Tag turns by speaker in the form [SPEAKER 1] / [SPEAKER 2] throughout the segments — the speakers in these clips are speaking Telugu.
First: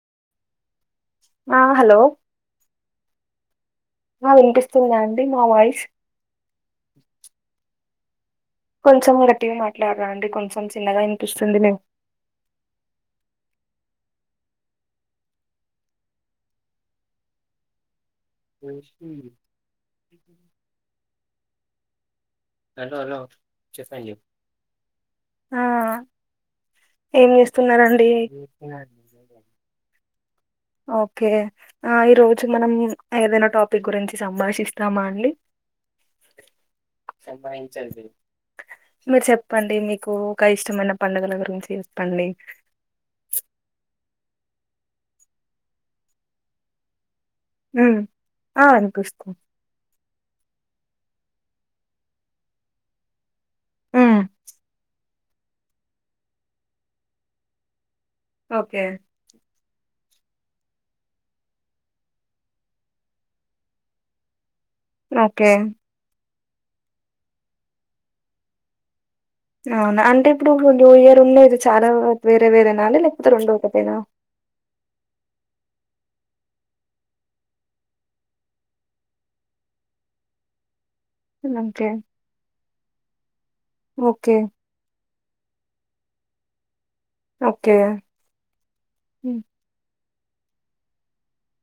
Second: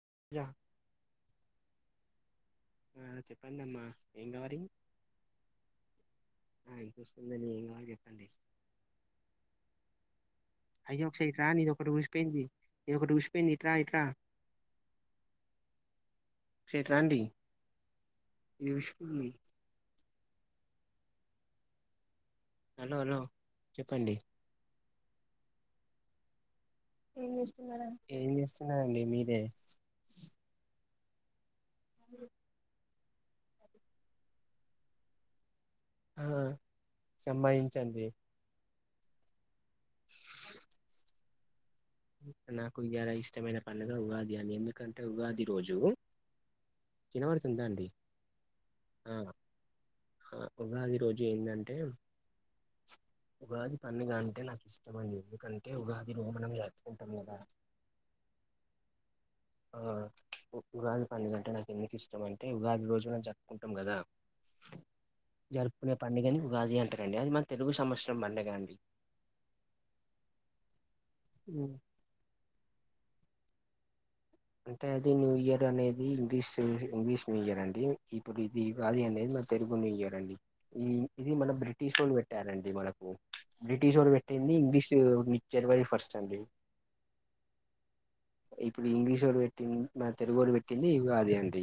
[SPEAKER 1] [unintelligible]
[SPEAKER 2] ఆ హలో
[SPEAKER 1] ఆ చెప్పండి అమ్మా ఏం
[SPEAKER 2] ఆ
[SPEAKER 1] కావాలి
[SPEAKER 2] వినిపిస్తుంద అండి మా వాయిస్
[SPEAKER 1] ఆ చూస్తుందం ఏం కాల చెప్పండి
[SPEAKER 2] కొంచెం గట్టిగా మాట్లాడరాండి కొంచం
[SPEAKER 1] అయ్యో చైత్ర నీది ఒకటి ఊసిపోయింది నీది ఒకటి ఊసిపోయింది ఇట్రా ఇట్రా శేట్లాడి ఈ విష
[SPEAKER 2] [inaudible] హలో హలో చెప్పండి
[SPEAKER 1] ఏం చేస్తున్నరండి
[SPEAKER 2] ఓకే ఆ ఈరోజు మనం ఏదైనా టాపిక్ గురించి సంభాషిస్తామా అండి
[SPEAKER 1] ఆ సంభాషించండి
[SPEAKER 2] మీరు చెప్పండి మీకు ఒక ఇష్టమైన పండుగల గురించి చెప్పండి
[SPEAKER 1] నాకు ఇయల ఇష్టమైన పండుగ ఉగాది అండి ఎందు కంటె ఉగాది రోజు వినబడుతుందా అండి
[SPEAKER 2] ఉమ్ ఆ వినిపిస్త్
[SPEAKER 1] ఆ ఉడాది రోజు ఏందంటే ఉగాది పండుగ
[SPEAKER 2] ఉమ్
[SPEAKER 1] అంటే నాకు ఇష్టమండి ఎందుకంటే ఉగాది లో మనం జరుపుకుంటాం కదా
[SPEAKER 2] ఓకే
[SPEAKER 1] ఆ ఉ-ఉగాది పండుగంటే నాకు ఎందుకు ఇష్టం అంటే ఉగాది రోజు మనం జప్పుకుంటాం కదా
[SPEAKER 2] ఓకే
[SPEAKER 1] జరుపుకునే పండుగని ఉగాది అంటారండి అది మన తెలుగు సంవత్సరం పండుగ అండి
[SPEAKER 2] అవునా అంటే ఇప్పుడు న్యూ ఇయర్ ఉన్నాది చాలా వేరే వేరే నా అండి లేకపో తే రెండు ఒకటేనా
[SPEAKER 1] అంటే అది న్యూ ఇయర్ అనేది ఇంగ్లీష్ ఇంగ్లీష్ న్యూ ఇయర్ అండి ఇప్పుడు ఇది ఉగాది అనేది తెలుగు న్యూ ఇయర్ అండి ఈ ఇది మన
[SPEAKER 2] ఓకే
[SPEAKER 1] బ్రిటిష్ వాళ్ళు పెట్టారండి మనకు బ్రిటిష్ వాళ్ళు
[SPEAKER 2] ఓకే
[SPEAKER 1] పెట్టింది ఇంగ్లీష్ జనవరి ఫస్ట్ అండి
[SPEAKER 2] ఓకే
[SPEAKER 1] తో
[SPEAKER 2] ఉమ్
[SPEAKER 1] పెట్టింది మన తెలుగు వాళ్ళు పెట్టింది ఉగాది అండి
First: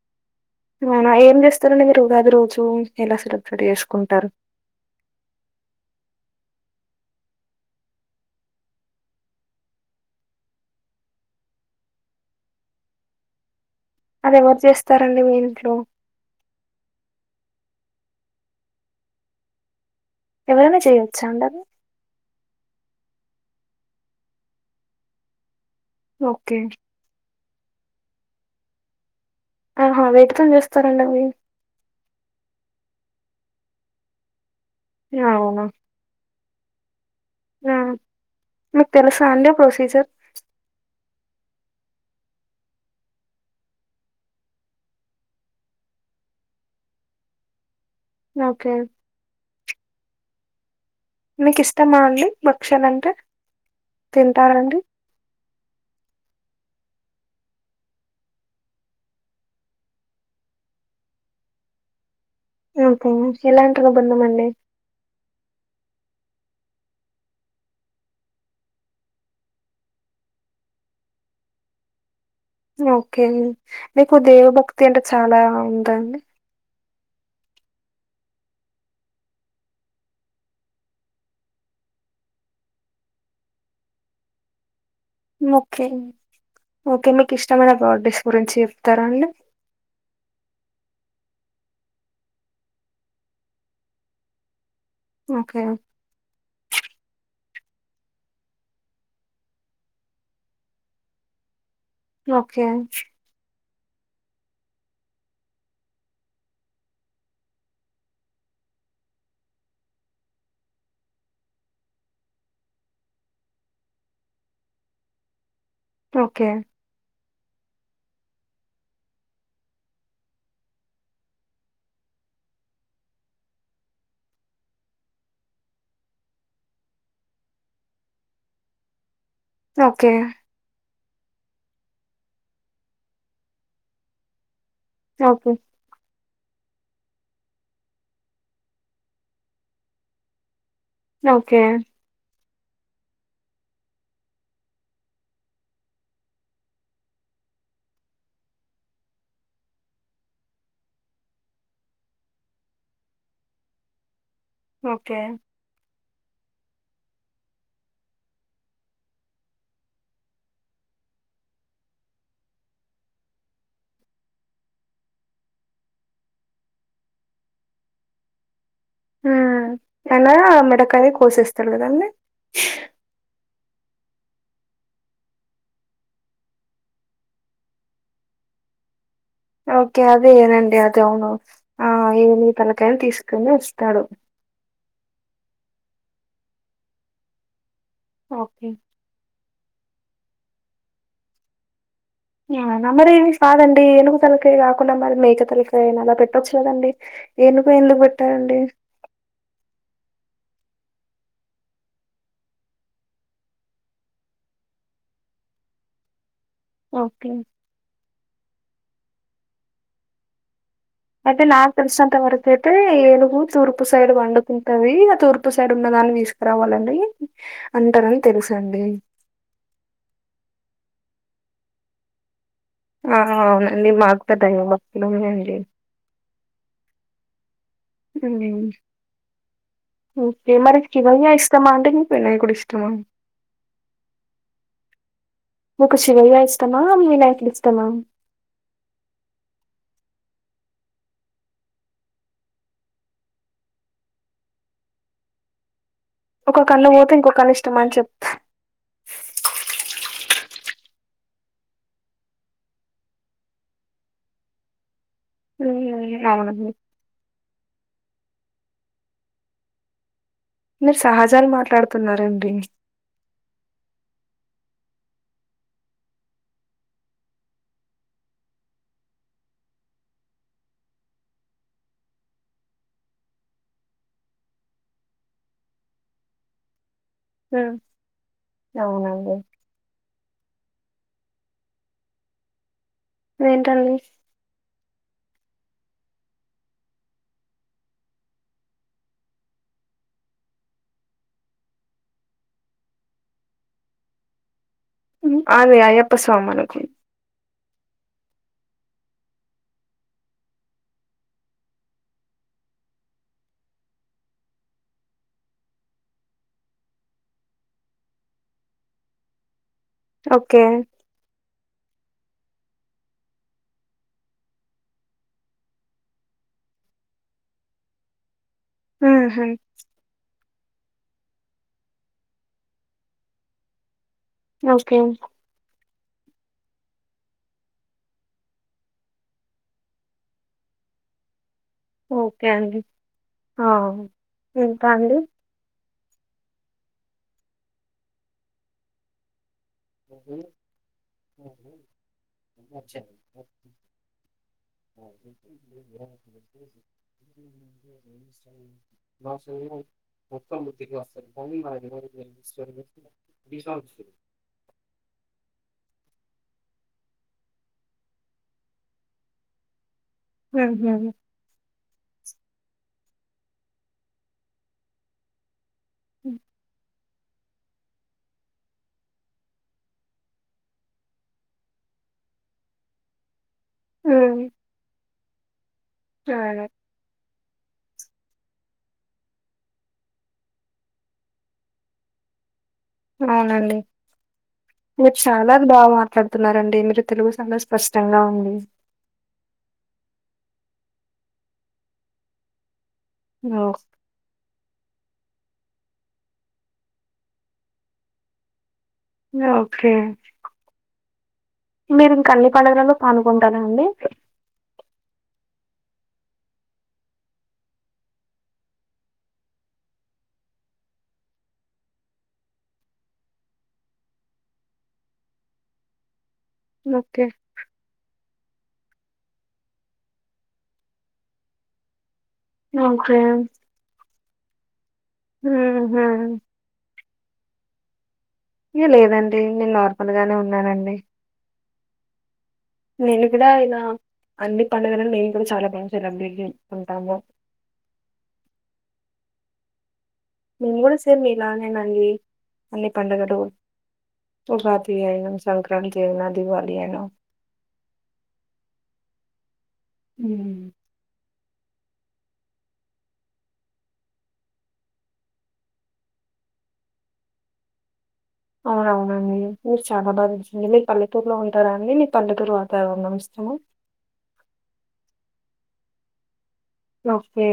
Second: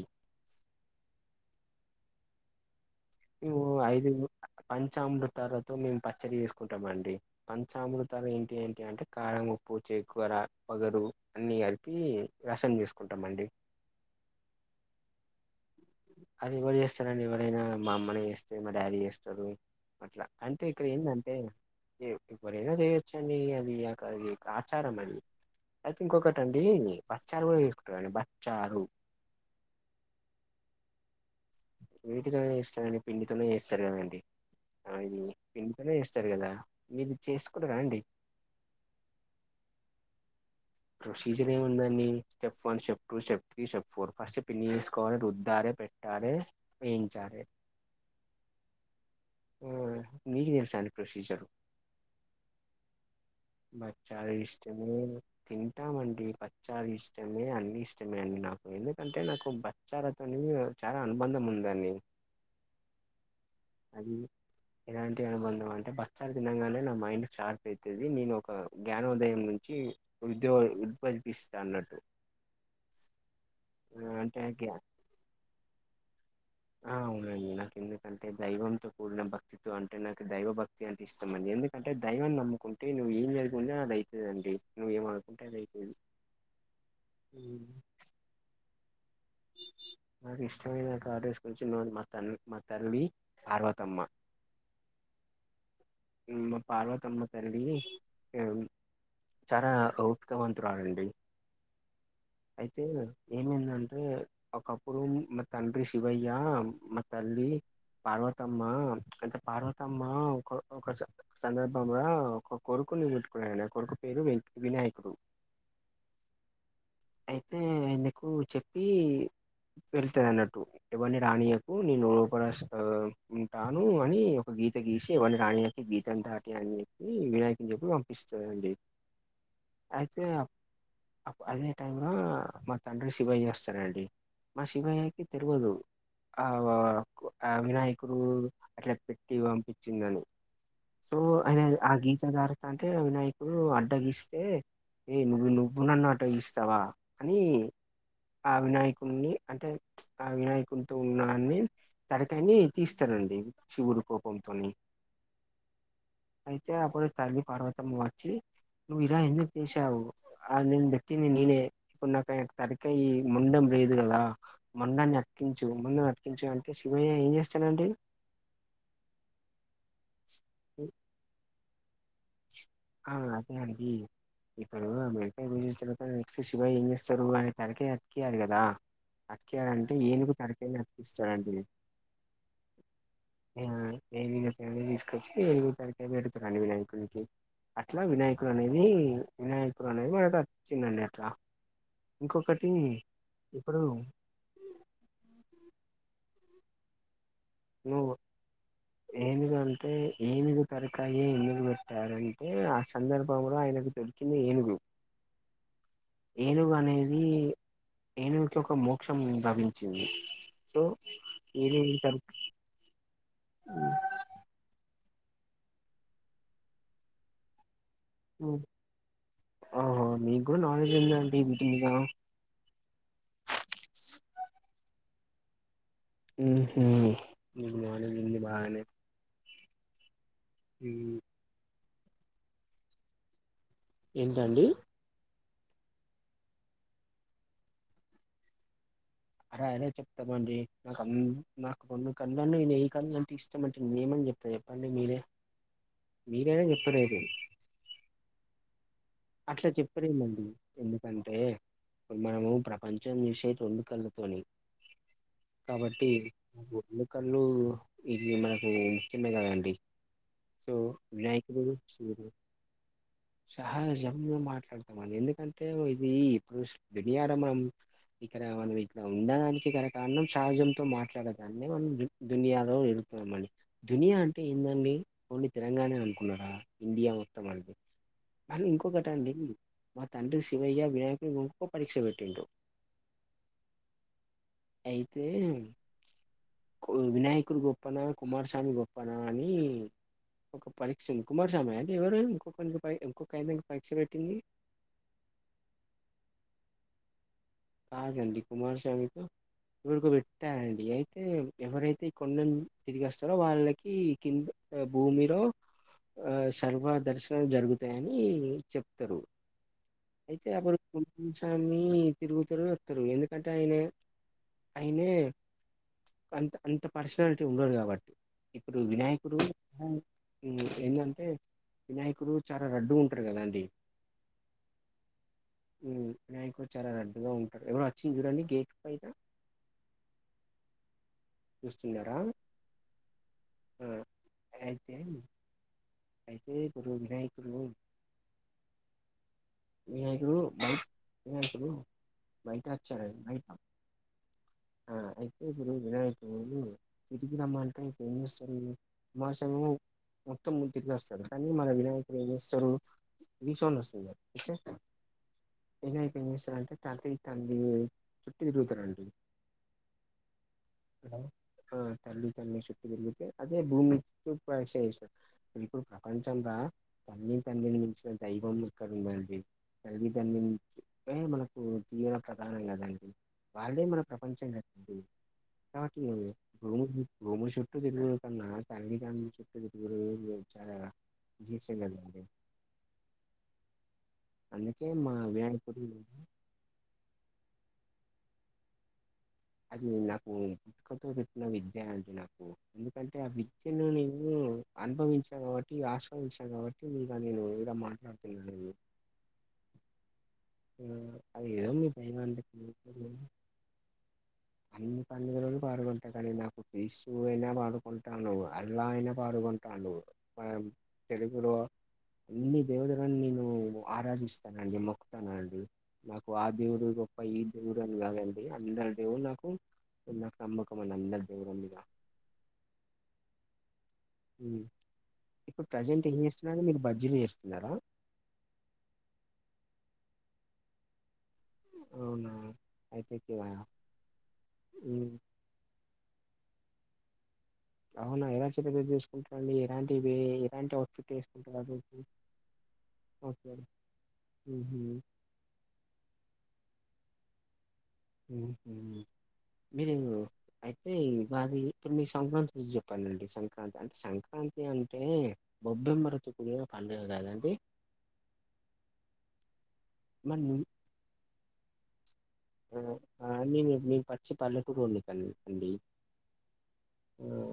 [SPEAKER 2] అవునా ఏం చేస్తారండి మీరుగాది రోజు ఎలా
[SPEAKER 1] మేము
[SPEAKER 2] సెలబ్రేట్
[SPEAKER 1] ఐదు
[SPEAKER 2] చేసుకుంటారు?
[SPEAKER 1] పంచామృతాలతో మేం పచ్చడి చేస్ కుంటామండి పంచామృతాలు ఏంటి ఏంటి అంటే కారం ముప్పు చేకూర ఒగరు అన్ని న్నీ కలిపి రసం చేసుకుంటాం అండి
[SPEAKER 2] అది ఎవరు చేస్తారండి మీ ఇంట్లో
[SPEAKER 1] అది ఎవరు చేస్తారండి ఎవరైనా మా అమ్మనే చేస్తే మా డాడీ చేస్తారు అట్లా అంటే
[SPEAKER 2] ఎవరైనా
[SPEAKER 1] ఇక్కడ
[SPEAKER 2] చేయొచ్చా
[SPEAKER 1] ఏందంటే
[SPEAKER 2] అండి అది?
[SPEAKER 1] ఏ ఎవరైనా చేయొచ్చండి అది ఒక ఆచారం అని అయితే
[SPEAKER 2] ఓకే.
[SPEAKER 1] ఇంకొకటండి చారు కూడా చేసుకుంటారండి బచ్చారు
[SPEAKER 2] ఆహా వేటితోని చేస్తారండి అవి
[SPEAKER 1] వేటితోనే చేస్తారూ అండి పిండితోనే చేస్తారు కదండి ఆ ఈ
[SPEAKER 2] అవునా!
[SPEAKER 1] పిండితోనే చేస్తారు కదా మీది
[SPEAKER 2] ఆ మీకు తెలుసా అండి ప్రొసీజర్
[SPEAKER 1] ప్రొసీజర్ ఏమి ఉందండి step one step two step three step four first పిండి తీసుకోవాలి రుద్దాలి పెట్టాలే వేయించాలే
[SPEAKER 2] ఓకే.
[SPEAKER 1] మ్ నీకు తెలుసా అండి ప్రొసీజర్
[SPEAKER 2] మీకు ఇష్టమా అండి భక్షలు అంటే
[SPEAKER 1] బచ్చాలు
[SPEAKER 2] తింటారండి
[SPEAKER 1] ఇష్టమే తింటామండి బచ్చాలు ఇష్టమే అన్ని ఇష్టమే అండి నాకు ఎందుకంటే నాకు బచ్చారతోనేవి న చాలా అనుబంధం ఉందని
[SPEAKER 2] ఓకే ఎలాంటి అనుబంధం అండి
[SPEAKER 1] భక్షాలు తినంగానే నా మైండ్ షార్ప్ అవుతుంది నేను ఒక జ్ఞానోదయం నుంచి ఉద్యో ఉద్భదిస్తా అన్నట్టు
[SPEAKER 2] ఓకే మీకు దేవభక్తి అంటే చాలా ఉందాండి
[SPEAKER 1] ఆ అవునండి నాకు ఎందుకంటే దైవంతో కూడిన భక్తితో అంటే నాకు దైవ భక్తి అంటే ఇష్టం అండి ఎందుకంటే దైవాన్ని నమ్ముకుంటే నువ్వు ఏం జరుకుంటె అది అయితాతండి
[SPEAKER 2] ఓకే ఓకే మీకు ఇష్టమైన గాడ్డెస్ గురించి చెప్తారా అండి
[SPEAKER 1] నాకు ఇష్టమైన గాడ్డెస్ కూంచునోలు మా తల్లి మా తల్లి పార్వతమ్మ
[SPEAKER 2] ఓకే.
[SPEAKER 1] హుమ్ పార్వాతమ్మ తల్లి చాలా ఔపికవంతురాాలండి
[SPEAKER 2] ఓకే.
[SPEAKER 1] అయితే ఏమైందం ఒకప్పుడుం మా తండ్రి శివయ్య మా తల్లి పార్వతమ్మ అంటే పార్వతమ్మ ఒక ఒక సందర్భలా ఒక కొరుకు కున్ కొట్టుకున్నయ్యండి ఆ కొడుకు పేరు వె వినాయకుడు
[SPEAKER 2] ఓకే
[SPEAKER 1] అయితె ఆయనకు చెప్పి వెళ్తుంది అన్నట్టు ఇవర్ని రాణియకు నేను లోప ఉంటాను అని ఒక గీత గీసి ఎవర్ని రాణియాకు గీతం దాటి అని చెప్పి వినాయకని చెప్పి పంపిస్తదండి
[SPEAKER 2] ఓకే
[SPEAKER 1] అయితే అప్- అప్ అదే టై ల మా తండ్రి శివయ్య చేస్తడండి మా శివయ్యకి
[SPEAKER 2] ఓకే.
[SPEAKER 1] తిలువదు ఆ వినాయకుడు అట్లా పెట్టి పంపించిందని సో
[SPEAKER 2] ఓకే.
[SPEAKER 1] ఆయన ఆ గీత దాటుతాంటే వినాయకుడు అడ్డగిస్తే ఏ నువ్వు నన్ను అడ్డగిస్తావా అని ఆ అ విినయక్ న్ని అంటే ఆ వినాయకుదితో ఉన్నా అన్ని తలకాయ్ని తీస్తాడండి చశివుడు కోప్
[SPEAKER 2] ఓకే
[SPEAKER 1] అయితే అప్పుడు తల్లి పార్వతమ్మ వచ్చి నువ్ ఇల ఎందుకు చేసావ్ అది నిన్ పెట్టింది నినే ఇప్పుడు నాక్ అయిన తలకాయ్ ఇయ్యి మొడం లేదు కదా మొడాన్ని అతికించు మొండాన్ని అతికించు అంటే శివయ్య ఏం చేస్తాడండి
[SPEAKER 2] హ తనా మెడకాయ్ కోసేస్తాడు కాదండి
[SPEAKER 1] ఆ అదే అండి ఇప్పుడు ఆ మేడకాయ్ కోసేసిన తరువాత నెక్స్ట్ శివయ్య ఏం చేస్తారు అయన తలకాయ్ అతికియ్యాలె కదా అతికేయాలంటే
[SPEAKER 2] ఓకే అదే
[SPEAKER 1] ఏనుగు
[SPEAKER 2] ఏనండి
[SPEAKER 1] తలకాయని
[SPEAKER 2] అది అవును
[SPEAKER 1] అతికిస్తారండి
[SPEAKER 2] ఆ ఏనుగు తలకాయ్ ను తీసుకొని వస్తాడు
[SPEAKER 1] [unintelligible] వచ్చ ఏనుగు తలకాయ్ పెడుతడండి వినాయకుడికి అట్లా వినాయకుడు
[SPEAKER 2] ఓకే.
[SPEAKER 1] అనేది వినాయకు [unintelligible] అనిపించ్చిందండి అట్ల
[SPEAKER 2] [unintelligible] కదండీ ఏనుగు తలకాయ్ కాకుండా మరి మేక తలకాయ్ కే అయినా అలా పెట్టొచ్చు కదండి
[SPEAKER 1] నువ్వు ఏనుగుంటే ఏనుగు తర్ కాయ్ ఏ ఎందుకు పెట్టారంటే ఆ సందర్భంలో ఆయనకు దొరికింది ఏనుగు ఏనుగు అనేది
[SPEAKER 2] ఓకే.
[SPEAKER 1] ఏనుగుకి ఒక మోక్షం లభించింది సో
[SPEAKER 2] అయితే నాకు
[SPEAKER 1] ఏనుగు
[SPEAKER 2] తెలిసినంత
[SPEAKER 1] తలకాయ
[SPEAKER 2] వరకు అయితే ఏనుగు తూర్పు సైడు పండుకుంటాది అట్ తూర్పుసైాడ్ ఉన్న దాన్ని తీసుకురావాలండి
[SPEAKER 1] ఆహా మీ కూడా నాలేడ్జ్ ఉందండి వీటి మీద
[SPEAKER 2] ఆ అవునండి మాకు పెద్దగా భక్తులు ఎం లెవ్
[SPEAKER 1] ఉహు [unintelligible]
[SPEAKER 2] హ్మ్.
[SPEAKER 1] బానే
[SPEAKER 2] ఓకే మరి శివయ్య ఇష్టమా అండి మీకు వినాయకుడు ఇష్టమా
[SPEAKER 1] ఏంటండి
[SPEAKER 2] మీకు శివయ్య ఇష్టమా వినాయకుడు ఇష్టమా
[SPEAKER 1] అల ఎలా చెప్తామండి నాకు అన్ నాకు రెండు కళ్ళల్లో ఏ కళ్ళు ఇష్టమంటే నిను ఎం అన్ ఇప్పుడు చెప్పండి మీరే
[SPEAKER 2] ఒక్క
[SPEAKER 1] మీరైనా
[SPEAKER 2] కన్ను పోతే
[SPEAKER 1] చెప్పలేరు
[SPEAKER 2] ఇంకొ కన్ను ఇష్టమని చెప్
[SPEAKER 1] అట్లా చెప్పలేమండి ఎందుకంటే ఇప్పుడు మనము ప్రపంచం చూసేది రెండు కళ్లతోని కాబట్టి
[SPEAKER 2] మ్మ్. అవునండి
[SPEAKER 1] రెండు కల్లు ఇది మనకి ఇష్టమే కదండి సో
[SPEAKER 2] మీరు సహజాలు
[SPEAKER 1] వినాయకుడు సూర్యుడు
[SPEAKER 2] మాట్లాడుతున్నరండి
[SPEAKER 1] సహజంగా మాట్లాడుతామని ఎందుకంటే ఇది దుష్ బిరియారాబనం ఇక్కడ మనం ఇట్లా ఉండడానికి ఇక్కడ కారణం సహజంతో మాట్లాడే దాన్ని మనం దునియాలో ఆ మళ్ళీ ధూనియ అంటే ఏందండి ఓన్లీ తెలంగాణ ఏ అనుకున్నారా ఇండియా మొత్తం అండి
[SPEAKER 2] మ్మ్.
[SPEAKER 1] కానీ ఇంకొకటి అండి
[SPEAKER 2] అవునండి
[SPEAKER 1] మా తండ్రి శివయ్య వినాయకులు గొప్ప పరీక్ష పెట్టిండ్రు
[SPEAKER 2] ఏంటండి
[SPEAKER 1] అయితే వినాయకుడు గొప్పన కుమారస్వామి గొప్పన అని ఒక పరీక్ష కుమారస్వామీ ఆ ఎవరు ఇంకొక [unintelligible] పరీక్ష పెట్టింది
[SPEAKER 2] ఆ అది అయ్యప్ప స్వామీ అనుకు
[SPEAKER 1] కాదండి కుమార స్వామి తో ఎవరికో బేట్టారండి అయితే ఎవరైతే ఈ కొండనీ తిరిగి వస్తారో వాళ్ళకి కింద భూమిలో ఆ సర్వదర్శనాలు జరుగుతాయని చెప్తారు అయితే
[SPEAKER 2] ఓకే
[SPEAKER 1] అప్పుడు [inaudible] స్వామి తిరుగుతరు వత్తరు ఎందుకంటే ఆయన ఆయనే అంత అంత పర్సనాలిటీ ఉండడు కాబట్టి ఇప్పుడు
[SPEAKER 2] మ్మ్హ.
[SPEAKER 1] వినాయకుడు ఉ ఎందంటే వినాయకుడు చాలా లడ్డుగా ఉంటారు కదా అండి
[SPEAKER 2] ఓకే
[SPEAKER 1] ఊ వినాయకుడు చాలా లడ్డుగా ఉంటారు ఎవరో వచ్చింది చుడండి గేట్ పైనా
[SPEAKER 2] [unintelligible] ఓకే అండి ఆ ఇంకా
[SPEAKER 1] అయితే
[SPEAKER 2] అండి
[SPEAKER 1] అయితే ఇప్పుడు వినాయకుడు వినాయకుడు బయ వినాయకుడు బయట వచ్చాడండి బయట ఆ అయితే ఇప్పుడు వినాయకుడు తిరిగి రమ్మంటే ఇప్పుడు ఎం చేస్తాడు మా మొత్తం ముందు వస్తాడు కానీ మన వినాయకుడు ఏం చేస్తారు రీసౌండ్ వస్తుంది [unintelligible] వినాయకుడు ఏమీ చేస్తారంటే తల్లి తండ్రి చుట్టూ తిరుగుతారండి
[SPEAKER 2] ఉహు
[SPEAKER 1] తల్లి తండ్రి చుట్టూ తిరిగితే అదే భూమి ప్రదక్షణ చేసినట్టు ఇప్పుడు ప్రపంచం రా తల్లి తండ్రిని మించిన దైవం ఎక్కడా ఉందండీ తల్లితండ్రిని ప్రేమ మనకు జీవన ప్రధానం కదండి వాళ్ళే మన ప్రపంచం
[SPEAKER 2] మ్మ్.
[SPEAKER 1] కాదండి నాకి
[SPEAKER 2] అవును.
[SPEAKER 1] [unintelligible] భూమి చుట్టూ తిరుగుడు కన్నా తల్లి తండ్రి చుట్టూ తిరుగుడు [unintelligible] [unintelligible] అండి
[SPEAKER 2] అవునండి మీరు
[SPEAKER 1] మా
[SPEAKER 2] చాలా
[SPEAKER 1] వినాయకుడు
[SPEAKER 2] బాగా మాట్లాడుతున్నారండి మీరు తెలుగు చాలా స్పష్టంగా ఉంది
[SPEAKER 1] అది నాకు పుట్టుకతో పెట్టిన విద్య అండి నాకు అందుకు అంటే ఆ
[SPEAKER 2] ఓ-
[SPEAKER 1] విద్యను నువ్వు అనుభవించ కాబట్టి ఈ ఆశ్రమానికి వచ్చాను కాబట్టి ఈడ నేను ఇడ మాట్లాడుతున్నాను
[SPEAKER 2] ఓకే
[SPEAKER 1] ఆ, అది ఏదో మీ
[SPEAKER 2] మీరు ఇంకా అన్ని
[SPEAKER 1] దైవానికి
[SPEAKER 2] పండుగాలలో పాల్గొంటారా అండి
[SPEAKER 1] అన్ని పండుగలలో పాల్గొంటాను కానీ నాకు క్రీస్తు అయినా పాల్గొంటాను అల్లా అయినా పాల్గొ కొంటాండు మనం తెలుగులో అన్ని దేవతలను నేను ఆరాధిస్తానండి మొక్కుతానండి నాకు ఆ దేవుడు గొప్ప
[SPEAKER 2] ఓకే.
[SPEAKER 1] ఈ దేవుడు అని కాదండి అందరి దేవుళ్లు నాకు నాకు నమ్మకం అండి అందరి దేవుళ్ళ మీద
[SPEAKER 2] నాకా
[SPEAKER 1] ఊ ఇప్పుడు ప్రజెంట్ ఏం చేస్తున్నారు మీరు బజ్జీలు చేస్తున్నారా
[SPEAKER 2] లేదండి నేను నార్మల్గానే ఉన్నానండి
[SPEAKER 1] అవునా అయితే
[SPEAKER 2] నేను
[SPEAKER 1] ఇక,
[SPEAKER 2] కూడా ఇలా అన్ని పండుగలను
[SPEAKER 1] ఉమ్,
[SPEAKER 2] మేము కూడా చాలా బాగా సెలెబ్రేట్ చేసుకుంటాము
[SPEAKER 1] అవునా ఎలా సెలెబ్రేట్ చేసుకుంటారండి ఎలాంటి వి ఎలాంటివి
[SPEAKER 2] మేము కూడా
[SPEAKER 1] అవుట్ఫిట్
[SPEAKER 2] సేమ్
[SPEAKER 1] వేసుకుంటారు
[SPEAKER 2] మీలానేనండి. అన్ని పండుగలు
[SPEAKER 1] ఓకే ఉహు,
[SPEAKER 2] ఉగాది అయిన సంక్రాంతి అయినా దివాలి అయినా
[SPEAKER 1] ఉహూ మీరు
[SPEAKER 2] హ్మ్.
[SPEAKER 1] అయితే కాది ఇప్పుడు మీ సంక్రాంతి చూసి చెప్పండండి సంక్రాంతి అంటే సంక్రాంతి అంటే గొ బ్బెమ్మాలతో ఈరోజు పండుగకదండీ
[SPEAKER 2] అవునవునండి ఊరు చాలా
[SPEAKER 1] మరి ను-
[SPEAKER 2] బాగుంది పల్లెటూర్లో ఉంటారు అండి పల్లెటూరు వాతావరణం
[SPEAKER 1] ఆ న
[SPEAKER 2] ఇష్టమా?
[SPEAKER 1] మీరు పచ్చి పల్లెటూరు వాళ్లే కదండీ
[SPEAKER 2] ఓకే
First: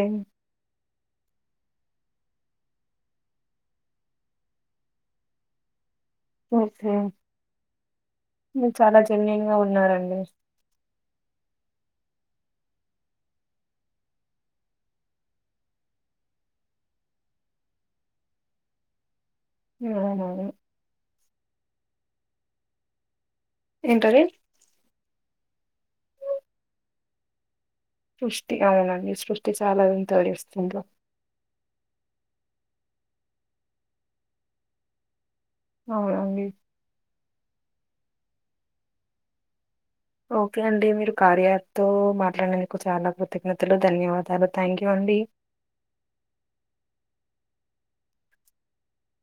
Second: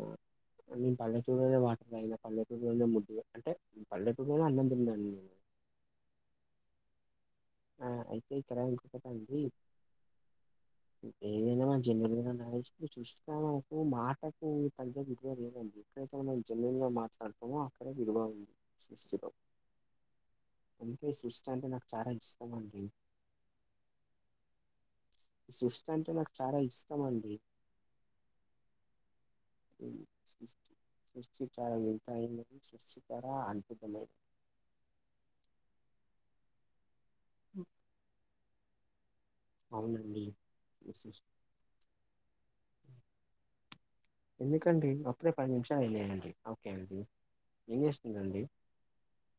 [SPEAKER 1] నేను పల్లెటూరులోనే వాటర్ తాగిన పల్లెటూరులోనే ముద్దలు అంటే పల్లటూర్లోనే అన్నం తిన్నా నేను
[SPEAKER 2] ఓకే
[SPEAKER 1] ఆ అయితే ఇక్కడ
[SPEAKER 2] మీరు చాలా
[SPEAKER 1] ఇంకొకటి అండి
[SPEAKER 2] జెన్యూన్ గా ఉన్నారండి
[SPEAKER 1] జెన్యూన్ గానే ఉన్నా ఎప్పుడు చూసిన నాకు మాటకు తగ్గ విలువ లేదండి ఎప్పుడైతేన జెన్యూన్ మాట్లాడుతాము అక్కడే విలువ ఉంటుంది సృష్టిలో
[SPEAKER 2] అవునవును.
[SPEAKER 1] అందుకే సృష్టి అంటే నాకు చాలా ఇష్టం అండి
[SPEAKER 2] ఏంటది
[SPEAKER 1] సృస్ట్ అంటే నాకు చాలా ఇష్టం అండి
[SPEAKER 2] సృష్టి అవుననండి సృష్టి చాలా
[SPEAKER 1] ఈ
[SPEAKER 2] వింతలు
[SPEAKER 1] సృష్టి
[SPEAKER 2] చేస్తుందో
[SPEAKER 1] [unintelligible]
[SPEAKER 2] అవునండి
[SPEAKER 1] ఉమ్
[SPEAKER 2] ఓకే అండి
[SPEAKER 1] ఈ
[SPEAKER 2] మీరు
[SPEAKER 1] సృష్టి.
[SPEAKER 2] కార్య యాప్ తో మాట్లాడినం దుకు చాలా కృతజ్ఞతలు ధన్యవాదాలు థ్యాంక్
[SPEAKER 1] ఎందుకండి
[SPEAKER 2] యూ అండి.
[SPEAKER 1] అప్పుడే పది నిమిషాలు అయ్యాయండి ఓకే అండి ఏం చేస్తుందండి